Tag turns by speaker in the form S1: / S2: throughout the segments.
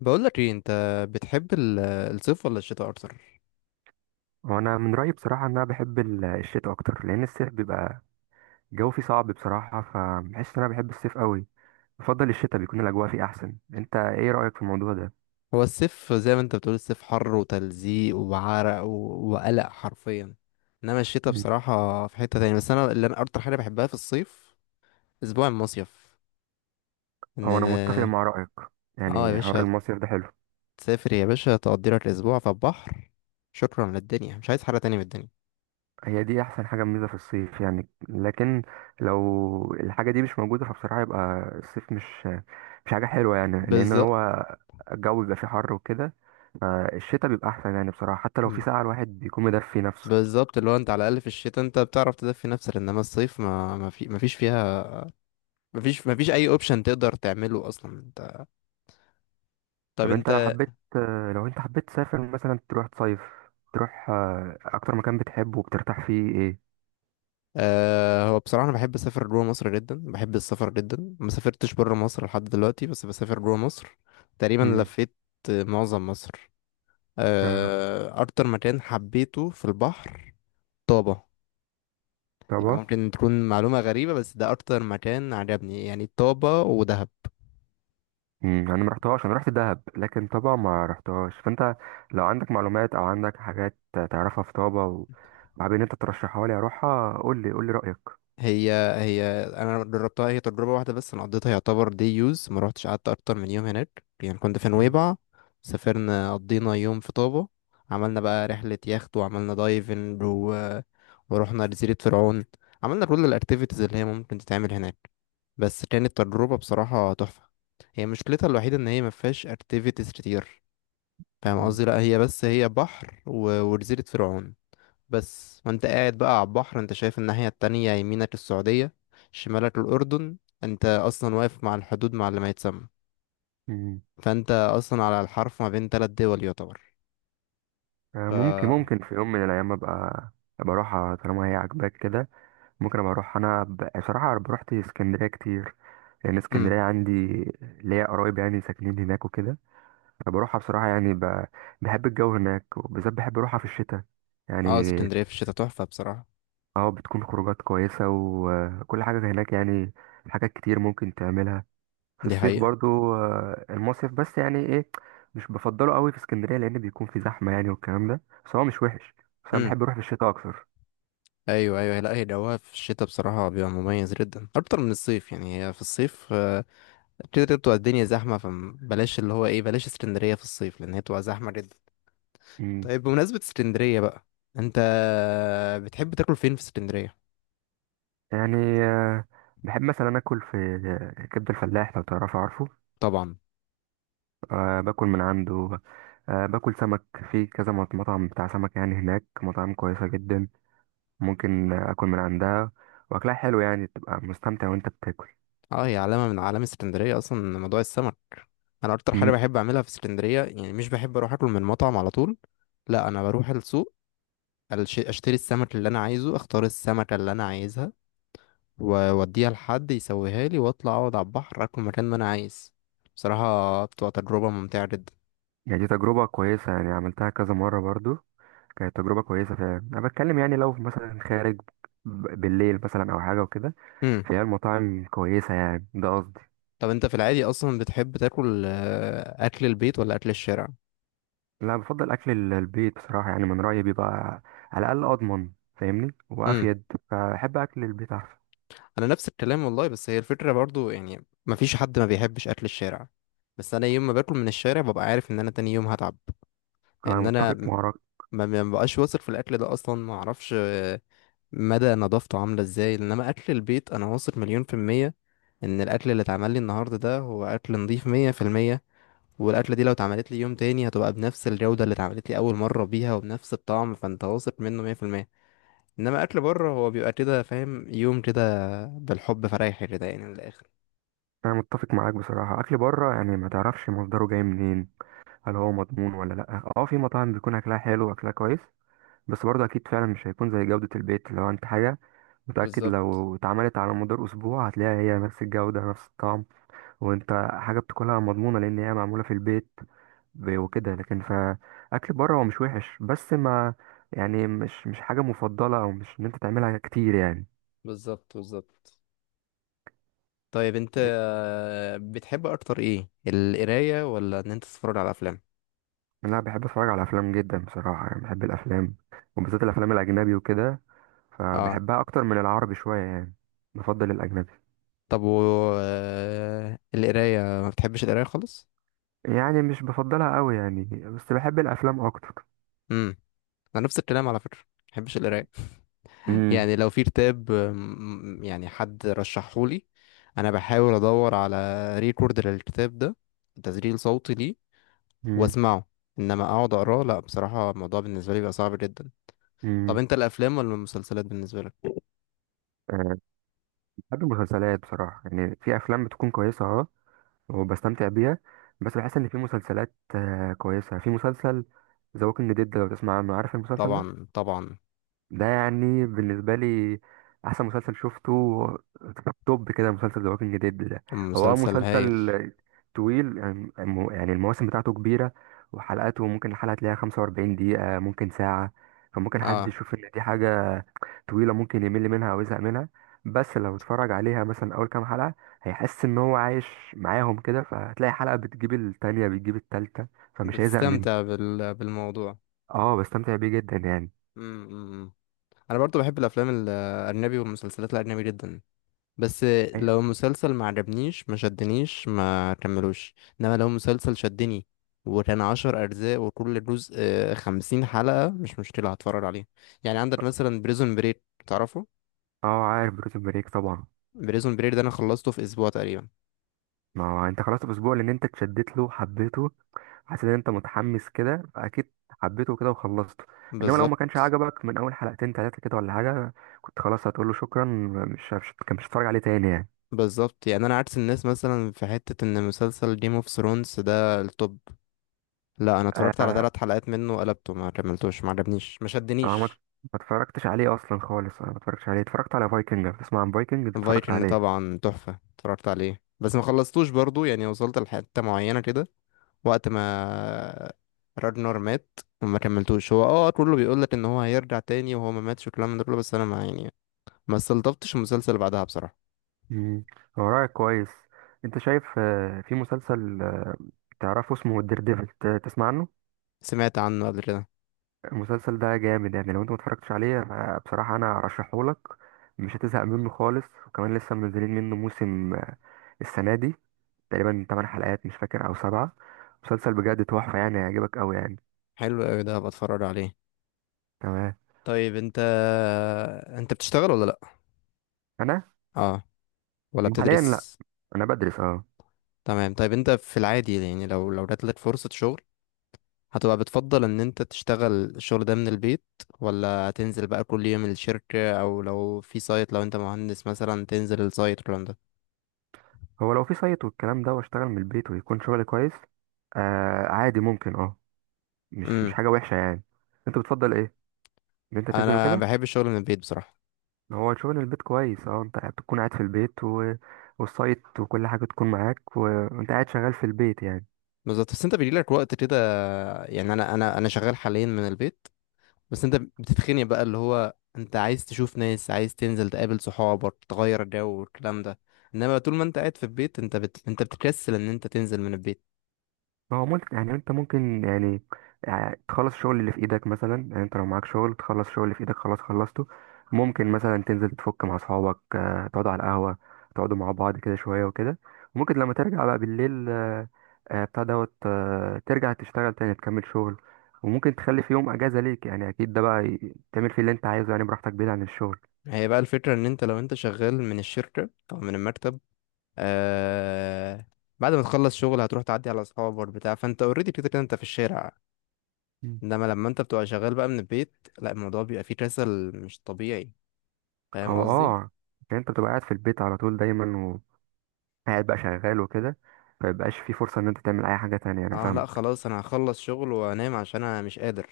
S1: بقول لك ايه انت، بتحب الصيف ولا الشتاء اكتر؟
S2: وانا من رايي بصراحه ان انا بحب الشتاء اكتر، لان الصيف بيبقى الجو فيه صعب بصراحه، فبحس ان انا بحب الصيف قوي. بفضل الشتاء، بيكون الاجواء فيه احسن. انت ايه رايك في الموضوع ده؟
S1: هو الصيف زي ما انت بتقول، الصيف حر وتلزيق وعرق وقلق حرفيا. انما الشتاء
S2: مم.
S1: بصراحة في حتة تانية. بس انا اللي انا اكتر حاجة بحبها في الصيف، اسبوع المصيف. ان
S2: او انا متفق مع رايك،
S1: اه يا
S2: يعني حوار
S1: باشا،
S2: المصيف ده حلو.
S1: تسافر يا باشا، تقضي لك اسبوع في البحر. شكرا للدنيا، مش عايز حاجة تانية من الدنيا.
S2: هي دي احسن حاجه ميزه في الصيف يعني، لكن لو الحاجه دي مش موجوده فبصراحه يبقى الصيف مش حاجه حلوه يعني، لان
S1: بالظبط.
S2: هو الجو بيبقى فيه حر وكده. فالشتاء بيبقى احسن يعني بصراحه، حتى لو في ساعه الواحد بيكون مدفي نفسه.
S1: بالظبط، اللي هو انت على الاقل في الشتاء انت بتعرف تدفي نفسك، انما الصيف ما ما فيش فيها، ما فيش اي اوبشن تقدر تعمله اصلا انت. طب
S2: طب انت
S1: انت
S2: لو انت حبيت تسافر مثلا تروح تصيف، تروح اكتر مكان بتحبه وبترتاح فيه ايه؟
S1: هو بصراحة أنا بحب أسافر جوا مصر جدا، بحب السفر جدا. ما سافرتش برا مصر لحد دلوقتي، بس بسافر جوا مصر. تقريبا
S2: امم.
S1: لفيت معظم مصر.
S2: اه.
S1: أكتر مكان حبيته في البحر، طابة. يعني
S2: طبعا.
S1: ممكن تكون معلومة غريبة، بس ده أكتر مكان عجبني يعني، طابة ودهب.
S2: امم، انا ما رحتهاش، انا رحت دهب لكن طبعا ما رحتهاش. فانت لو عندك معلومات او عندك حاجات تعرفها في طابة وحابب ان انت ترشحها لي اروحها، قول لي قول لي رايك.
S1: هي انا جربتها هي تجربه واحده بس. انا قضيتها يعتبر دي يوز، ما روحتش قعدت اكتر من يوم هناك، يعني كنت في
S2: مم.
S1: نويبع. سافرنا، قضينا يوم في طابة. عملنا بقى رحله يخت وعملنا دايفنج ورحنا جزيره فرعون. عملنا كل الاكتيفيتيز اللي هي ممكن تتعمل هناك. بس كانت تجربه بصراحه تحفه. هي مشكلتها الوحيده ان هي ما فيهاش اكتيفيتيز كتير، فاهم
S2: مم.
S1: قصدي. لا، هي بس هي بحر وجزيره فرعون. بس وانت قاعد بقى على البحر، انت شايف الناحية التانية، يمينك السعودية، شمالك الأردن. انت أصلا واقف مع الحدود مع اللي ما يتسمى.
S2: مم.
S1: فانت أصلا على الحرف ما بين تلات دول يعتبر.
S2: آه،
S1: ف
S2: ممكن في يوم من الايام ابقى اروحها طالما هي عاجباك كده. ممكن ابقى اروح انا، بصراحه أنا روحت اسكندريه كتير، لان
S1: امم.
S2: اسكندريه عندي ليا قرايب يعني ساكنين هناك وكده. فبروحها بصراحه يعني بحب الجو هناك، وبالذات بحب اروحها في الشتاء يعني.
S1: اه، اسكندرية في الشتاء تحفة بصراحة.
S2: اه بتكون خروجات كويسه وكل حاجه هناك يعني، حاجات كتير ممكن تعملها. في
S1: دي
S2: الصيف
S1: حقيقة.
S2: برضو المصيف بس يعني ايه؟ مش بفضله قوي في اسكندريه، لان بيكون في زحمه يعني والكلام ده، بس هو مش وحش. بس انا
S1: امم.
S2: بحب اروح في الشتاء اكتر.
S1: ايوه، ايوه، لا هي جوها في الشتاء بصراحة بيبقى مميز جدا اكتر من الصيف يعني. هي في الصيف كده كده بتبقى الدنيا زحمة، فبلاش اللي هو ايه، بلاش اسكندرية في الصيف لأن هي بتبقى زحمة جدا.
S2: مم.
S1: طيب، بمناسبة اسكندرية بقى، انت بتحب تاكل فين في اسكندرية؟
S2: يعني آه، بحب مثلا اكل في كبد الفلاح لو تعرفه، عارفه.
S1: طبعا.
S2: أه باكل من عنده. أه باكل سمك في كذا مطعم بتاع سمك يعني، هناك مطاعم كويسة جدا ممكن اكل من عندها، واكلها حلو يعني، تبقى مستمتع وانت بتاكل.
S1: اه، هي علامة من علامة اسكندرية اصلا، موضوع السمك. انا اكتر حاجة
S2: مم.
S1: بحب اعملها في اسكندرية يعني، مش بحب اروح اكل من مطعم على طول. لا، انا بروح السوق، اشتري السمك اللي انا عايزه، اختار السمكة اللي انا عايزها، واوديها لحد يسويها لي، واطلع اقعد على البحر اكل مكان ما انا عايز. بصراحة بتبقى تجربة ممتعة جدا.
S2: يعني دي تجربة كويسة، يعني عملتها كذا مرة برضو. كانت تجربة كويسة فعلا. انا بتكلم يعني لو مثلا خارج بالليل مثلا او حاجة وكده،
S1: امم.
S2: فهي المطاعم كويسة يعني، ده قصدي.
S1: طب انت في العادي اصلا بتحب تاكل اكل البيت ولا اكل الشارع؟
S2: لا بفضل اكل البيت بصراحه، يعني من رايي بيبقى على الاقل اضمن، فاهمني وافيد، فاحب اكل البيت احسن.
S1: انا نفس الكلام والله. بس هي الفكره برضو يعني، مفيش حد ما بيحبش اكل الشارع. بس انا يوم ما باكل من الشارع ببقى عارف ان انا تاني يوم هتعب.
S2: انا
S1: لان انا
S2: متفق معاك.
S1: ما ببقاش واثق في الاكل ده اصلا، ما اعرفش مدى نظافته عامله ازاي. انما اكل البيت انا واثق مليون في الميه ان الاكل اللي اتعمل لي النهارده ده هو اكل نظيف 100%. والاكله دي لو اتعملت لي يوم تاني هتبقى بنفس الجوده اللي اتعملت لي اول مره بيها وبنفس الطعم، فانت واثق منه 100%. انما اكل بره هو بيبقى كده، فاهم، يوم كده بالحب فرايح كده يعني، من الاخر.
S2: انا متفق معاك بصراحه، اكل بره يعني ما تعرفش مصدره جاي منين، هل هو مضمون ولا لا. اه، في مطاعم بيكون اكلها حلو واكلها كويس، بس برضه اكيد فعلا مش هيكون زي جوده البيت. لو انت حاجه متاكد
S1: بالظبط،
S2: لو اتعملت على مدار اسبوع هتلاقيها هي نفس الجوده نفس الطعم، وانت حاجه بتاكلها مضمونه لان هي معموله في البيت وكده. لكن فاكل بره هو مش وحش، بس ما يعني مش حاجه مفضله، او مش ان انت تعملها كتير يعني.
S1: بالظبط، بالظبط. طيب، انت بتحب اكتر ايه، القرايه ولا ان انت تتفرج على افلام؟
S2: انا بحب اتفرج على افلام جدا بصراحه، يعني بحب الافلام، وبالذات الافلام الاجنبي وكده،
S1: اه.
S2: فبحبها اكتر من العربي شويه يعني، بفضل الاجنبي.
S1: طب و القرايه ما بتحبش القرايه خالص؟
S2: يعني مش بفضلها قوي يعني، بس بحب الافلام اكتر.
S1: امم. انا نفس الكلام على فكره، ما بحبش القرايه.
S2: امم.
S1: يعني لو في كتاب يعني حد رشحهولي، انا بحاول ادور على ريكورد للكتاب ده، تسجيل صوتي ليه،
S2: امم.
S1: واسمعه. انما اقعد اقراه، لا، بصراحه الموضوع بالنسبه لي بيبقى صعب جدا. طب
S2: امم.
S1: انت الافلام ولا المسلسلات بالنسبه لك؟
S2: أه بحب المسلسلات بصراحه، يعني في افلام بتكون كويسه اه، وبستمتع بيها. بس بحس ان في مسلسلات كويسه. في مسلسل ذا ووكينج ديد، لو تسمع عنه، عارف المسلسل ده
S1: طبعا، طبعا.
S2: ده يعني بالنسبه لي احسن مسلسل شفته، توب كده مسلسل ذا ووكينج ديد ده. هو اه
S1: مسلسل هايل.
S2: مسلسل طويل يعني، يعني المواسم بتاعته كبيره، وحلقاته ممكن الحلقه تلاقيها 45 دقيقه ممكن ساعه. فممكن حد
S1: اه،
S2: يشوف ان دي حاجه طويلة، ممكن يمل منها أو يزهق منها. بس لو اتفرج عليها مثلا أول كام حلقة، هيحس إن هو عايش معاهم كده، فهتلاقي حلقة بتجيب التانية بتجيب التالتة، فمش هيزهق منه.
S1: بتستمتع بالموضوع.
S2: اه بستمتع بيه جدا يعني.
S1: امم. انا برضو بحب الافلام الاجنبي والمسلسلات الاجنبي جدا. بس
S2: أي-
S1: لو مسلسل ما عجبنيش ما شدنيش ما كملوش. انما لو مسلسل شدني وكان 10 اجزاء وكل جزء 50 حلقة، مش مشكلة هتفرج عليه. يعني عندك مثلا بريزون بريك، تعرفه؟
S2: اه عارف بريزون بريك طبعا.
S1: بريزون بريك ده انا خلصته في اسبوع تقريبا.
S2: ما هو انت خلاص الأسبوع لأن انت اتشدت له، حبيته، حسيت إن انت متحمس كده فأكيد حبيته كده وخلصته. انما لو ما كانش
S1: بالظبط،
S2: عجبك من اول حلقتين تلاتة كده ولا حاجة، كنت خلاص هتقول له شكرا، مش مش كان مش هتتفرج عليه تاني يعني.
S1: بالظبط. يعني انا عكس الناس مثلا في حتة، ان مسلسل جيم اوف ثرونز ده التوب. لا، انا اتفرجت على
S2: آه،
S1: 3 حلقات منه، قلبته، ما كملتوش، ما عجبنيش، ما
S2: اه ما
S1: شدنيش.
S2: ما اتفرجتش عليه اصلا خالص، انا ما اتفرجتش عليه. اتفرجت على فايكنج، بتسمع عن فايكنج، اتفرجت
S1: فايكنج
S2: عليه.
S1: طبعا تحفة، اتفرجت عليه بس ما خلصتوش برضو، يعني وصلت لحتة معينة كده، وقت ما راجنر مات وما كملتوش. هو كله بيقول لك ان هو هيرجع تاني وهو ما ماتش والكلام من ده كله، بس انا ما يعني ما استلطفتش المسلسل بعدها بصراحة.
S2: امم. هو رأيك كويس. انت شايف في مسلسل تعرفه اسمه الدير ديفل، تسمع عنه؟
S1: سمعت عنه قبل كده.
S2: المسلسل ده جامد يعني، لو انت ما اتفرجتش عليه بصراحة انا ارشحه لك. مش هتزهق منه خالص، وكمان لسه منزلين منه موسم السنة دي تقريبا 8 حلقات مش فاكر او 7. مسلسل بجد تحفة يعني، هيعجبك قوي يعني.
S1: حلو قوي، ده هبقى اتفرج عليه.
S2: تمام.
S1: طيب، انت بتشتغل ولا لا؟
S2: انا
S1: اه. ولا
S2: حاليا لا،
S1: بتدرس؟
S2: انا بدرس اه.
S1: تمام، طيب انت في العادي يعني، لو جات لك فرصة شغل، هتبقى بتفضل ان انت تشتغل الشغل ده من البيت، ولا تنزل بقى كل يوم الشركة، او لو في سايت، لو انت مهندس مثلا تنزل السايت والكلام ده؟
S2: هو لو في سايت والكلام ده واشتغل من البيت ويكون شغلي كويس آه، عادي ممكن اه، مش
S1: امم.
S2: حاجة وحشة يعني. انت بتفضل ايه؟ ان انت تنزل
S1: انا
S2: وكده.
S1: بحب الشغل من البيت بصراحة.
S2: هو شغل البيت كويس اه، انت بتكون قاعد في البيت والسايت وكل حاجة تكون معاك وانت قاعد شغال في البيت يعني.
S1: بالظبط، بس انت بيجي لك وقت كده، يعني انا شغال حاليا من البيت، بس انت بتتخني بقى اللي هو انت عايز تشوف ناس، عايز تنزل تقابل صحابك، تغير جو والكلام ده. انما طول ما انت قاعد في البيت، انت بتكسل ان انت تنزل من البيت.
S2: ما هو ممكن يعني، انت ممكن يعني تخلص الشغل اللي في ايدك مثلا، يعني انت لو معاك شغل تخلص الشغل اللي في ايدك خلاص خلصته. ممكن مثلا تنزل تفك مع اصحابك تقعدوا على القهوة، تقعدوا مع بعض كده شوية وكده. وممكن لما ترجع بقى بالليل بتاع دوت ترجع تشتغل تاني، تكمل شغل، وممكن تخلي في يوم اجازة ليك يعني، اكيد ده بقى تعمل فيه اللي انت عايزه يعني براحتك بعيد عن الشغل.
S1: هي بقى الفكرة، ان انت لو انت شغال من الشركة او من المكتب آه بعد ما تخلص شغل هتروح تعدي على اصحابك بتاع، فانت اوريدي كده كده انت في الشارع.
S2: مم.
S1: انما لما انت بتبقى شغال بقى من البيت، لا، الموضوع بيبقى فيه كسل مش طبيعي، فاهم
S2: هو
S1: قصدي.
S2: اه يعني انت بتبقى قاعد في البيت على طول دايما، قاعد بقى شغال وكده، فيبقاش في فرصة ان انت تعمل اي حاجة تانية. انا
S1: اه لا،
S2: فاهمك.
S1: خلاص، انا هخلص شغل وانام عشان انا مش قادر.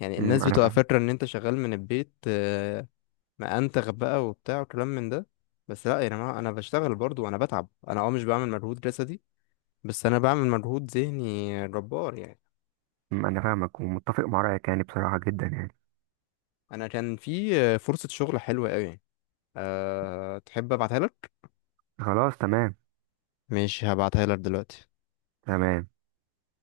S1: يعني
S2: امم.
S1: الناس
S2: انا
S1: بتبقى
S2: فاهم.
S1: فاكرة ان انت شغال من البيت ما انتخ بقى وبتاع وكلام من ده. بس لا يا جماعة، انا بشتغل برضو وانا بتعب، انا مش بعمل مجهود جسدي، بس انا بعمل مجهود ذهني جبار يعني.
S2: امم. انا فاهمك ومتفق مع رأيك يعني بصراحة جدا يعني.
S1: انا كان في فرصة شغل حلوة قوي، تحب ابعتها لك؟
S2: خلاص. تمام.
S1: ماشي هبعتها لك دلوقتي.
S2: تمام.